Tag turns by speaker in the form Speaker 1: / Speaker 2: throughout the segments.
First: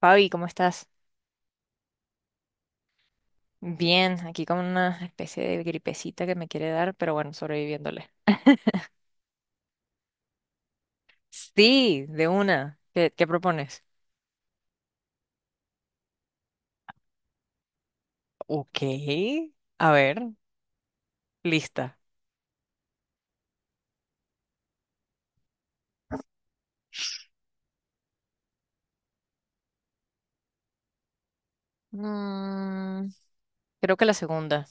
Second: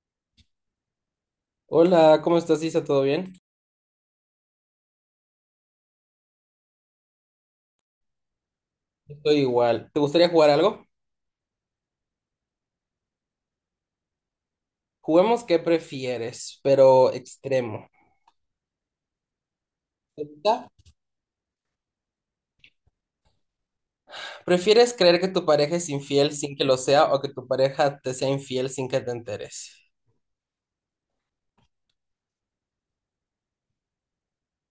Speaker 1: Fabi, ¿cómo estás?
Speaker 2: Hola, ¿cómo estás, Isa? ¿Todo bien?
Speaker 1: Bien, aquí con una especie de gripecita que me quiere dar, pero bueno, sobreviviéndole.
Speaker 2: Estoy igual. ¿Te gustaría jugar algo?
Speaker 1: Sí, de una. ¿Qué propones?
Speaker 2: Juguemos qué prefieres, pero extremo.
Speaker 1: Ok, a ver,
Speaker 2: ¿Está?
Speaker 1: lista.
Speaker 2: ¿Prefieres creer que tu pareja es infiel sin que lo sea o que tu pareja te sea infiel sin que te enteres?
Speaker 1: Mm, Creo que la segunda.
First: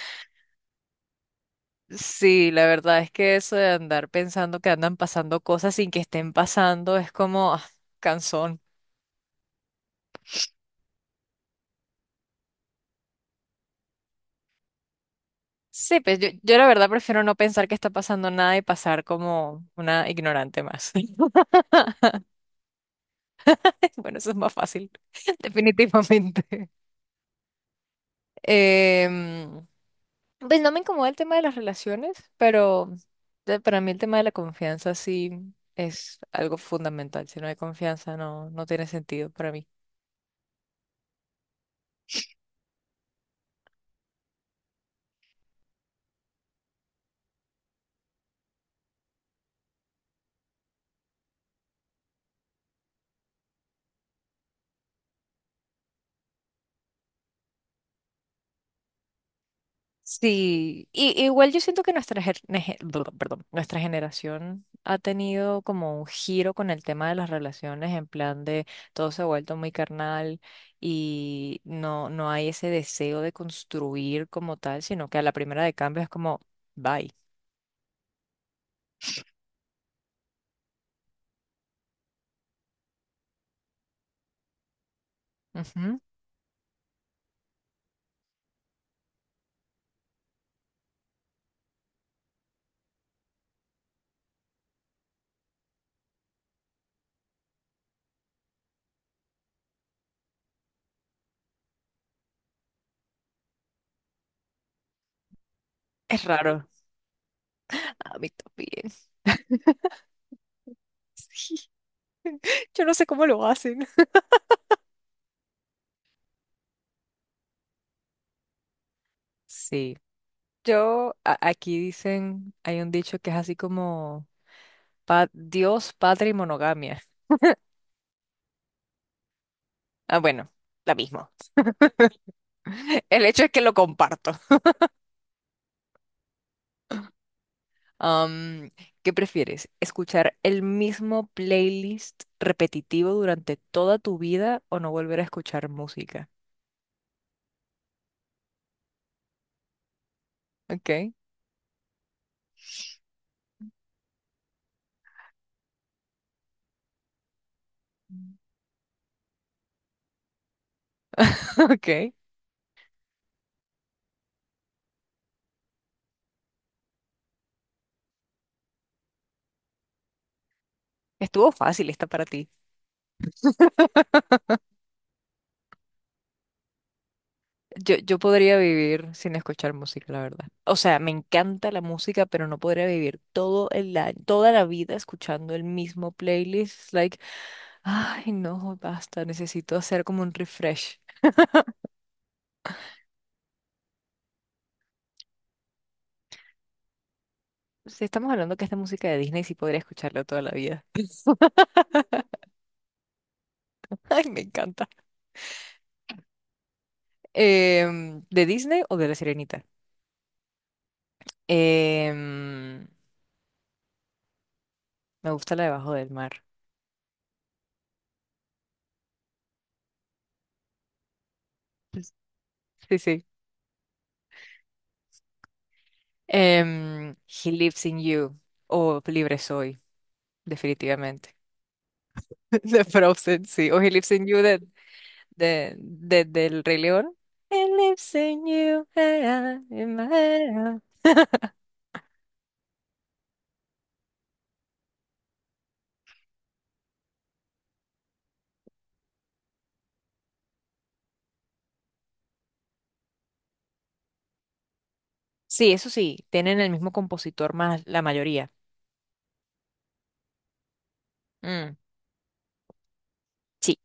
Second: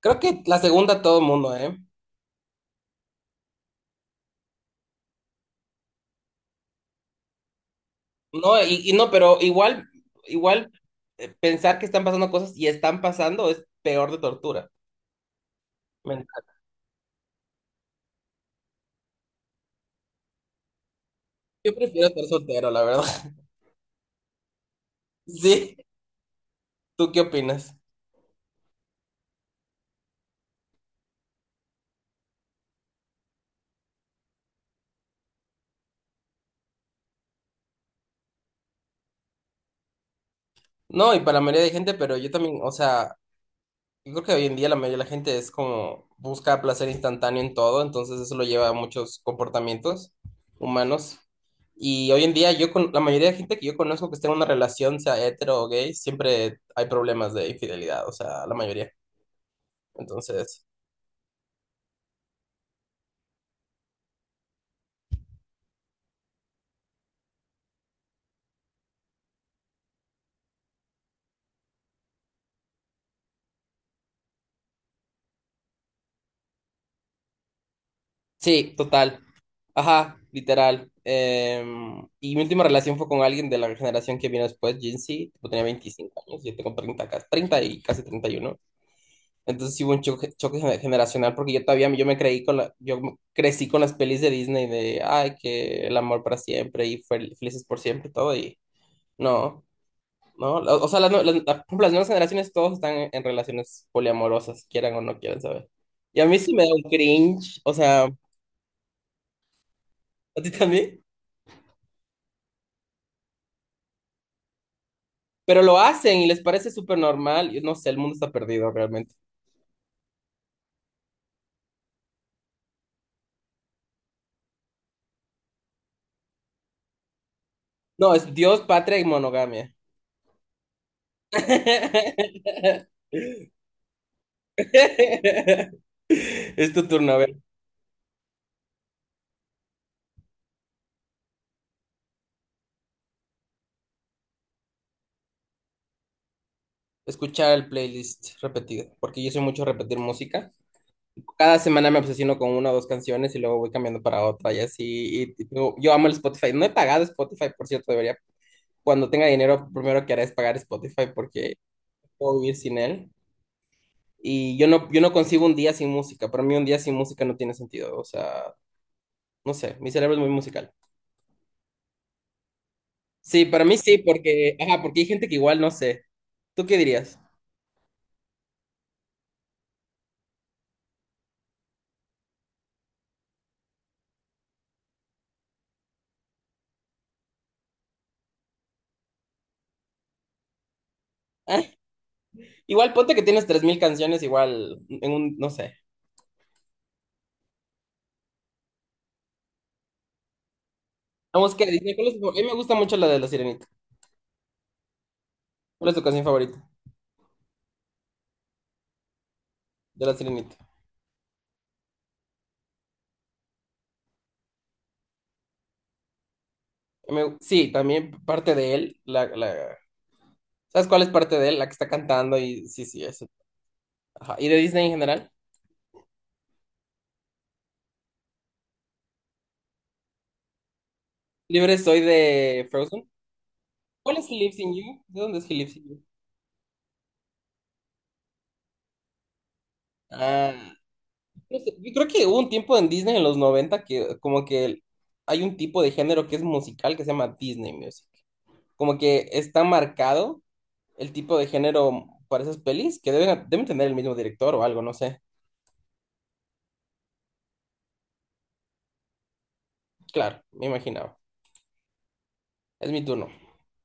Speaker 2: Creo que la segunda todo el mundo, ¿eh?
Speaker 1: Sí, la verdad es que eso de andar pensando que andan pasando cosas sin que estén pasando es como cansón.
Speaker 2: No, y no, pero igual, igual pensar que están pasando cosas y están pasando es peor de tortura
Speaker 1: Sí, pues yo,
Speaker 2: mental.
Speaker 1: yo la verdad prefiero no pensar que está pasando nada y pasar como una ignorante más.
Speaker 2: Yo prefiero estar soltero, la verdad.
Speaker 1: Bueno, eso es más fácil,
Speaker 2: Sí,
Speaker 1: definitivamente.
Speaker 2: ¿tú qué opinas?
Speaker 1: Em, pues no me incomoda el tema de las relaciones, pero para mí el tema de la confianza sí es algo fundamental. Si no hay confianza, no, no tiene sentido para mí.
Speaker 2: No, y para la mayoría de gente, pero yo también, o sea, yo creo que hoy en día la mayoría de la gente es como busca placer instantáneo en todo, entonces eso lo lleva a muchos comportamientos humanos. Y hoy en día yo con la mayoría de gente que yo conozco que esté en una relación, sea hetero o gay, siempre hay problemas de infidelidad, o sea, la mayoría. Entonces,
Speaker 1: Sí, y, igual yo siento que nuestra, ger- nege- bla- perdón, nuestra generación ha tenido como un giro con el tema de las relaciones, en plan de todo se ha vuelto muy carnal y no, no hay ese deseo de construir como tal, sino que a la primera de cambio es como, bye.
Speaker 2: sí, total. Ajá, literal. Y mi última relación fue con alguien de la generación que vino después, Gen Z, tipo, tenía
Speaker 1: Ujú.
Speaker 2: 25 años, yo tengo 30, casi treinta, y casi 31. Entonces sí hubo un choque generacional porque yo todavía, yo me creí con la, yo crecí con las pelis de Disney de ay que el amor para siempre y felices por siempre y todo. Y no, no, o sea, las, nue- las, la- por ejemplo, las nuevas generaciones todos están en relaciones poliamorosas, quieran o no quieran saber. Y
Speaker 1: Es
Speaker 2: a mí sí me
Speaker 1: raro.
Speaker 2: da un cringe, o sea,
Speaker 1: A mí también.
Speaker 2: a ti también,
Speaker 1: Sí. Yo no sé cómo lo hacen.
Speaker 2: pero lo hacen y les parece súper normal, y no sé, el mundo está perdido realmente.
Speaker 1: Sí. Yo, aquí dicen, hay un dicho que es así como Dios, padre y monogamia.
Speaker 2: No, es Dios, patria y monogamia.
Speaker 1: Ah, bueno, la misma. El hecho es que lo comparto.
Speaker 2: Es tu turno, a ver.
Speaker 1: Am, ¿Qué prefieres? ¿Escuchar el mismo playlist repetitivo durante toda tu vida o no volver a escuchar música?
Speaker 2: Escuchar el playlist repetido, porque yo soy mucho de repetir música.
Speaker 1: Ok.
Speaker 2: Cada semana me obsesiono con una o dos canciones y luego voy cambiando para otra y así. Y yo amo el Spotify. No he pagado Spotify, por cierto, debería. Cuando tenga dinero, primero que haré es pagar Spotify porque no
Speaker 1: Ok.
Speaker 2: puedo vivir sin él. Y yo no, yo no concibo un día sin música. Para mí un día sin música no tiene sentido. O sea, no sé, mi cerebro es muy musical.
Speaker 1: Estuvo fácil esta para ti.
Speaker 2: Sí, para mí sí, porque, ajá, porque hay gente que igual no sé. ¿Tú qué dirías?
Speaker 1: Yo podría vivir sin escuchar música, la verdad. O sea, me encanta la música, pero no podría vivir todo el año, toda la vida escuchando el mismo playlist. It's Like, ay, no, basta, necesito hacer como un refresh.
Speaker 2: Ah, igual ponte que tienes 3.000 canciones, igual en un, no sé.
Speaker 1: Si estamos hablando que esta música de Disney sí podría escucharla toda la vida.
Speaker 2: La música de Disney, ¿cuál es tu favorita? A mí me gusta mucho la de La Sirenita.
Speaker 1: Ay, me encanta.
Speaker 2: ¿Cuál es tu canción favorita
Speaker 1: ¿De Disney o de La Sirenita?
Speaker 2: de La Sirenita?
Speaker 1: Em, me gusta la de Bajo del Mar.
Speaker 2: Sí, también parte de él, la, la... ¿Sabes cuál es parte de él? La que está cantando y sí,
Speaker 1: Sí,
Speaker 2: sí,
Speaker 1: sí.
Speaker 2: eso. Ajá. ¿Y de Disney en general?
Speaker 1: He Lives in You o Libre Soy, definitivamente.
Speaker 2: Libre soy de
Speaker 1: De
Speaker 2: Frozen.
Speaker 1: Frozen, sí. O He Lives
Speaker 2: ¿Cuál
Speaker 1: in
Speaker 2: es He
Speaker 1: You
Speaker 2: Lives in You? ¿De dónde es He Lives in You?
Speaker 1: del Rey León. He lives in you, in my head,
Speaker 2: Ah,
Speaker 1: ah.
Speaker 2: no sé, yo creo que hubo un tiempo en Disney en los 90 que como que hay un tipo de género que es musical que se llama Disney Music. Como que está marcado el tipo de género para esas pelis que deben, deben tener el mismo director o algo, no sé.
Speaker 1: Sí, eso sí, tienen el mismo compositor más la mayoría.
Speaker 2: Claro, me imaginaba.
Speaker 1: Mm,
Speaker 2: Es mi turno.
Speaker 1: sí.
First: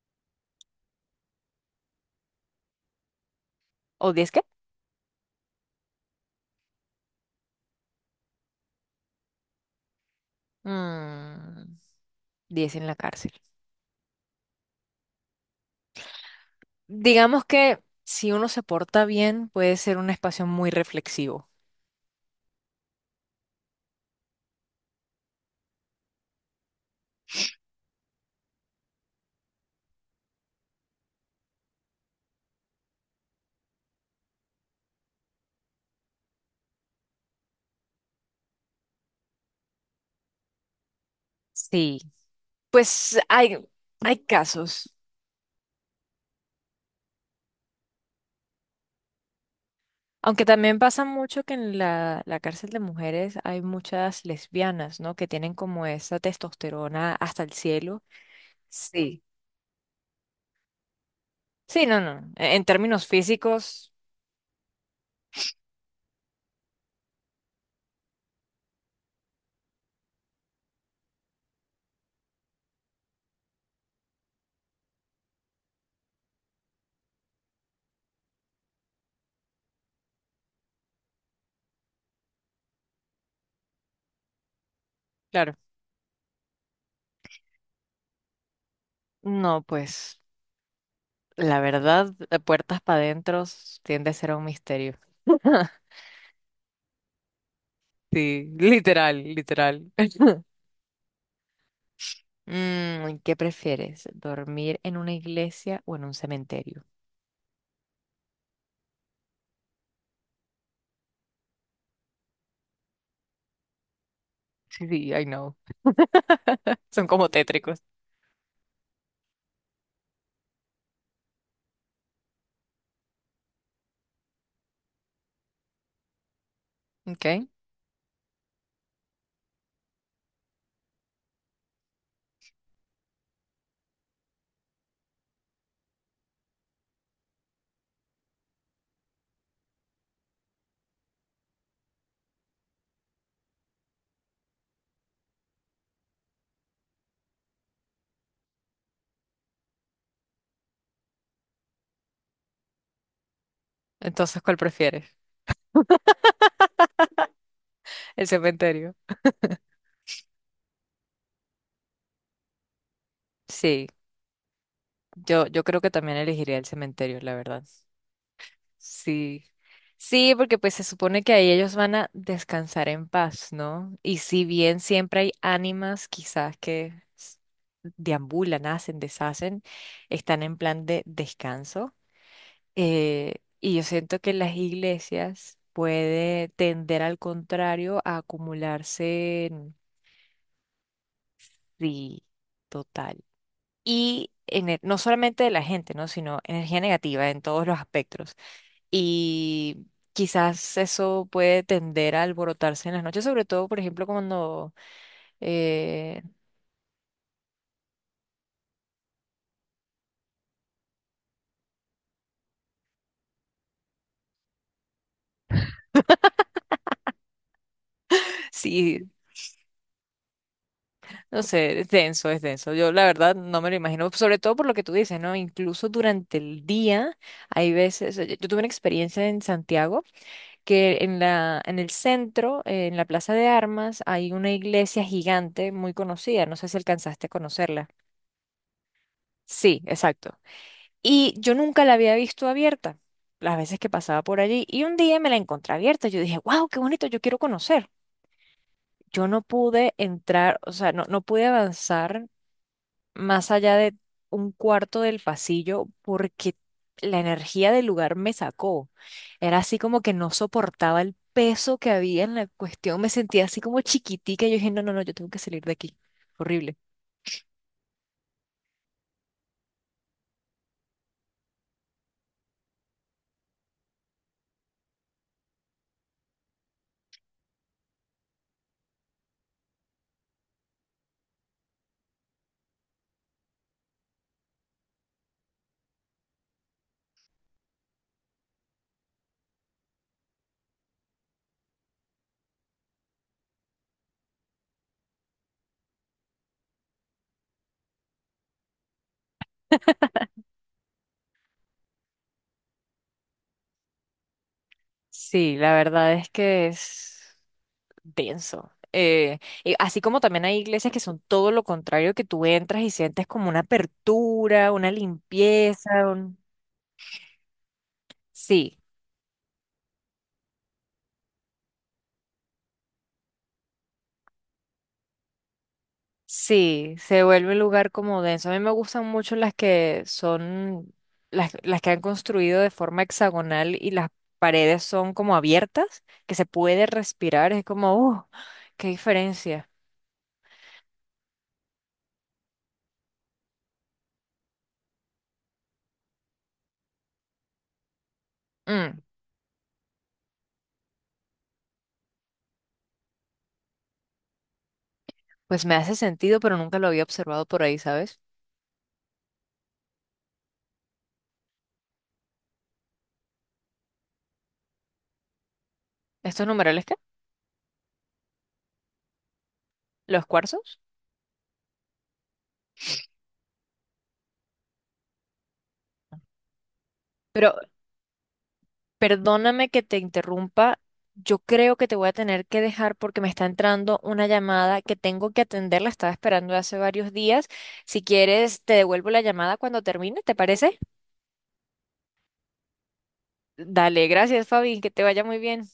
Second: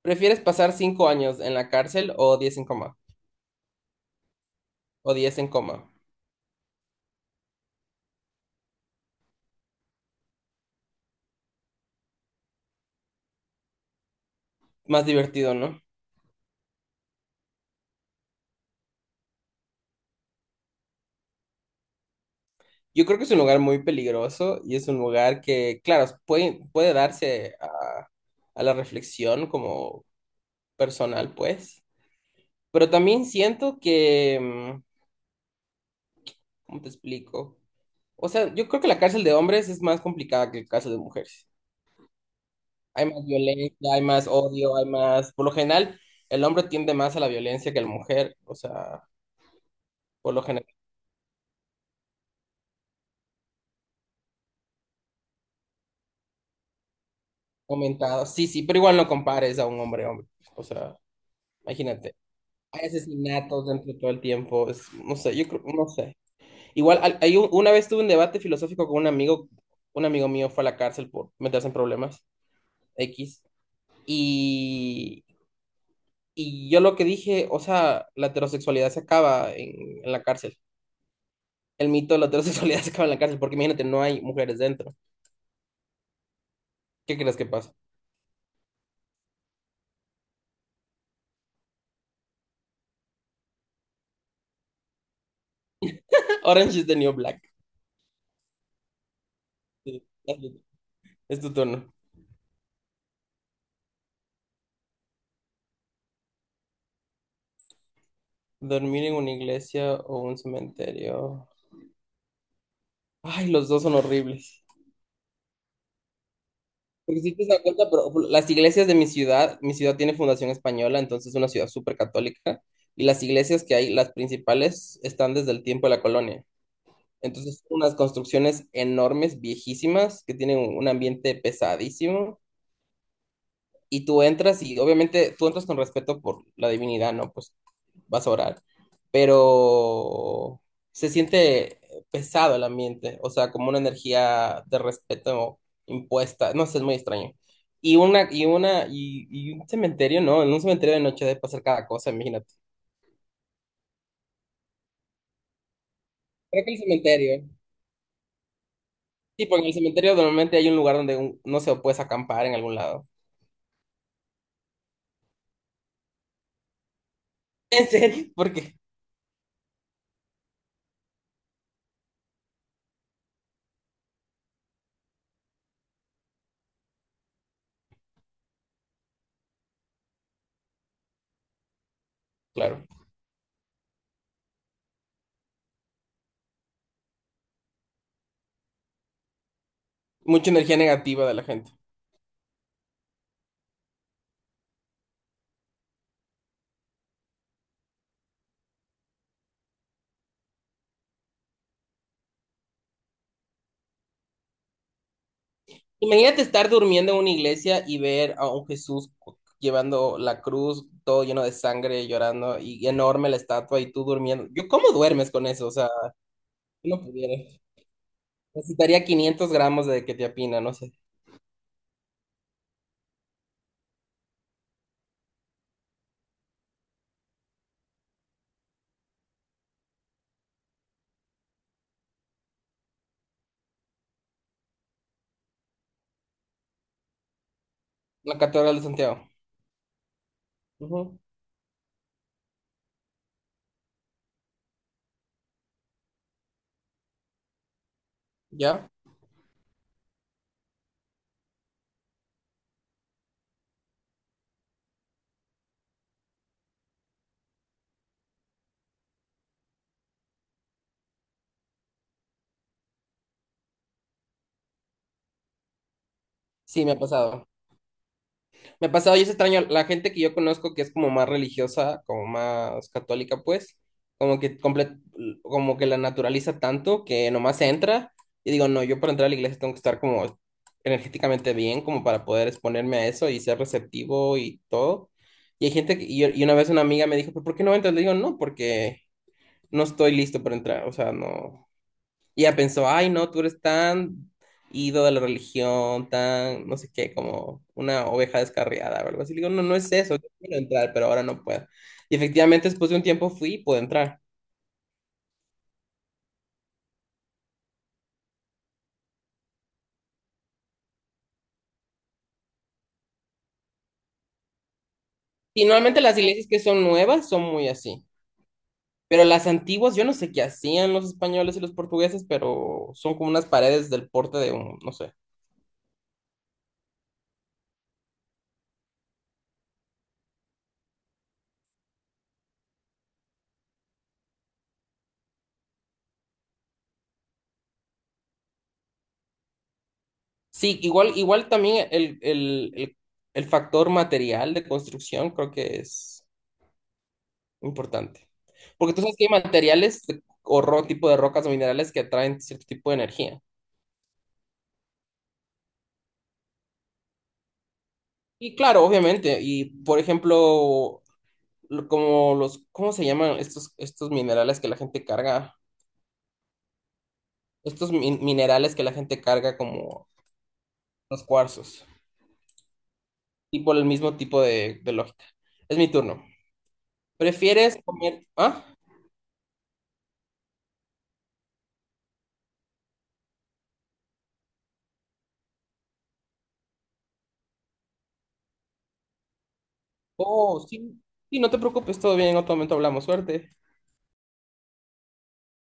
Speaker 2: ¿Prefieres pasar 5 años en la cárcel o 10 en coma?
Speaker 1: ¿O diez qué?
Speaker 2: O diez en coma.
Speaker 1: Mm, 10 en la cárcel.
Speaker 2: Más divertido, ¿no?
Speaker 1: Digamos que si uno se porta bien, puede ser un espacio muy reflexivo.
Speaker 2: Yo creo que es un lugar muy peligroso y es un lugar que, claro, puede, puede darse a la reflexión como personal, pues. Pero también siento que, ¿cómo te explico? O sea, yo creo que la cárcel de hombres es más complicada que la cárcel de mujeres.
Speaker 1: Sí.
Speaker 2: Hay
Speaker 1: Pues
Speaker 2: más
Speaker 1: hay,
Speaker 2: violencia, hay
Speaker 1: hay
Speaker 2: más odio, hay
Speaker 1: casos.
Speaker 2: más. Por lo general, el hombre tiende más a la violencia que la mujer. O sea, por lo
Speaker 1: Aunque
Speaker 2: general.
Speaker 1: también pasa mucho que en la, la cárcel de mujeres hay muchas lesbianas, ¿no? Que tienen como esa testosterona hasta el cielo.
Speaker 2: Comentado. Sí, sí, pero igual no
Speaker 1: Sí.
Speaker 2: compares a un hombre, hombre. O sea,
Speaker 1: Sí, no,
Speaker 2: imagínate.
Speaker 1: no. En
Speaker 2: Hay
Speaker 1: términos
Speaker 2: asesinatos
Speaker 1: físicos,
Speaker 2: dentro de todo el tiempo. No sé, yo creo, no sé. Igual, hay una vez tuve un debate filosófico con un amigo. Un amigo mío fue a la cárcel por meterse en problemas X. Y, y yo lo que dije, o sea, la heterosexualidad se acaba en la cárcel. El mito de la heterosexualidad se acaba en la cárcel porque imagínate, no hay mujeres dentro.
Speaker 1: claro.
Speaker 2: ¿Qué crees que pasa?
Speaker 1: No, pues la verdad, de puertas para adentro tiende a ser un misterio.
Speaker 2: Orange Is the New Black.
Speaker 1: Sí, literal, literal.
Speaker 2: Sí, es tu turno.
Speaker 1: ¿Qué prefieres? ¿Dormir en una iglesia o en un cementerio?
Speaker 2: Dormir en una iglesia o un cementerio. Ay, los dos son horribles.
Speaker 1: Sí, sí, I know. Son
Speaker 2: Porque
Speaker 1: como
Speaker 2: si te das
Speaker 1: tétricos.
Speaker 2: cuenta, pero las iglesias de mi ciudad tiene fundación española, entonces es una ciudad súper católica, y las iglesias que hay, las principales, están desde el tiempo de la colonia.
Speaker 1: Ok.
Speaker 2: Entonces, son unas construcciones enormes, viejísimas, que tienen un ambiente pesadísimo, y tú entras y obviamente tú entras con respeto por la divinidad, ¿no? Pues vas a orar, pero se siente pesado el ambiente, o sea, como una energía de respeto impuesta, no sé, es muy extraño. Y un cementerio, no, en un cementerio de noche debe pasar cada cosa, imagínate.
Speaker 1: Entonces, ¿cuál prefieres?
Speaker 2: Creo que el cementerio,
Speaker 1: El cementerio.
Speaker 2: sí, porque en el cementerio normalmente hay un lugar donde, no se puedes acampar en algún lado.
Speaker 1: Sí, yo creo que también elegiría el cementerio, la verdad.
Speaker 2: ¿En serio? ¿Por qué?
Speaker 1: Sí. Sí, porque pues se supone que ahí ellos van a descansar en paz, ¿no? Y si bien siempre hay ánimas quizás que s- deambulan, hacen, deshacen, están en plan de descanso.
Speaker 2: Claro,
Speaker 1: Eh, y yo siento que las iglesias puede tender al contrario a acumularse,
Speaker 2: mucha energía negativa de la gente.
Speaker 1: sí, y en no solamente de la gente, ¿no? Sino energía negativa en todos los aspectos. Y quizás eso puede tender a alborotarse en las noches, sobre todo, por ejemplo, cuando, eh,
Speaker 2: Imagínate estar durmiendo en una iglesia y ver a un Jesús llevando la cruz, todo lleno de sangre, llorando, y enorme la estatua, y tú durmiendo. Yo, ¿cómo duermes con eso? O sea, yo no pudiera. Necesitaría
Speaker 1: sí,
Speaker 2: 500 gramos de que te apina, no sé.
Speaker 1: no sé, es denso, es denso. Yo la verdad no me lo imagino, sobre todo por lo que tú dices, ¿no? Incluso durante el día hay veces, yo tuve una experiencia en Santiago que en la, en el centro, en la Plaza de Armas, hay una iglesia gigante muy conocida, no sé si alcanzaste a conocerla.
Speaker 2: La Catedral de Santiago.
Speaker 1: Sí, exacto.
Speaker 2: Ujú.
Speaker 1: Y yo nunca la había visto abierta, las veces que pasaba por allí. Y un día me la encontré abierta. Yo dije, wow, qué bonito, yo quiero conocer.
Speaker 2: ¿Ya?
Speaker 1: Yo no pude entrar, o sea, no, no pude avanzar más allá de un cuarto del pasillo porque la energía del lugar me sacó. Era así como que no soportaba el peso que había en la cuestión. Me sentía así como chiquitica. Yo dije, no, no, no, yo tengo que salir de aquí. Horrible.
Speaker 2: Sí, me ha pasado. Me ha pasado y es extraño. La gente que yo conozco que es como más religiosa, como más católica, pues, como que como que la naturaliza tanto que nomás entra. Y digo, no, yo para entrar a la iglesia tengo que estar como energéticamente bien, como para poder exponerme a eso y ser receptivo y todo. Y hay gente que, y una vez una amiga me dijo: "¿Pero por qué no entras?" Le digo, no, porque no estoy listo para entrar, o sea, no. Y ella pensó, ay, no, tú eres tan ido de la religión, tan, no sé qué, como una oveja descarriada o algo así. Le digo, no, no es eso, yo quiero entrar, pero ahora no puedo. Y efectivamente, después de un tiempo fui y pude entrar.
Speaker 1: Sí, la verdad es que es denso. Así como también hay iglesias que son todo lo contrario, que tú entras y sientes como una apertura, una
Speaker 2: Y normalmente
Speaker 1: limpieza,
Speaker 2: las
Speaker 1: un...
Speaker 2: iglesias que son nuevas son muy así.
Speaker 1: Sí,
Speaker 2: Pero las antiguas, yo no sé qué hacían los españoles y los portugueses, pero son como unas paredes del porte de un, no sé.
Speaker 1: sí, se vuelve un lugar como denso. A mí me gustan mucho las que son, las que han construido de forma hexagonal y las paredes son como abiertas, que se puede respirar, es como, ¡uh! ¡Qué diferencia!
Speaker 2: Sí, igual, igual también el factor material de construcción creo que es importante. Porque
Speaker 1: Mm,
Speaker 2: tú sabes que hay materiales tipo de rocas o minerales que atraen cierto tipo de energía.
Speaker 1: pues me hace sentido, pero nunca lo había observado por ahí, ¿sabes?
Speaker 2: Y claro, obviamente. Y por ejemplo, como los, ¿cómo se llaman estos, estos minerales que la gente carga?
Speaker 1: ¿Estos numerales qué?
Speaker 2: Minerales que la gente carga como
Speaker 1: ¿Los cuarzos?
Speaker 2: los cuarzos. Y por el mismo tipo de lógica. Es mi turno.
Speaker 1: Pero
Speaker 2: ¿Prefieres comer? ¿Ah?
Speaker 1: perdóname que te interrumpa. Yo creo que te voy a tener que dejar porque me está entrando una llamada que tengo que atender. La estaba esperando hace varios días. Si quieres, te devuelvo la llamada cuando termine, ¿te
Speaker 2: Oh,
Speaker 1: parece?
Speaker 2: sí. Sí, no te preocupes, todo bien, en otro momento hablamos. Suerte.
Speaker 1: Dale, gracias, Fabi. Que te vaya muy bien.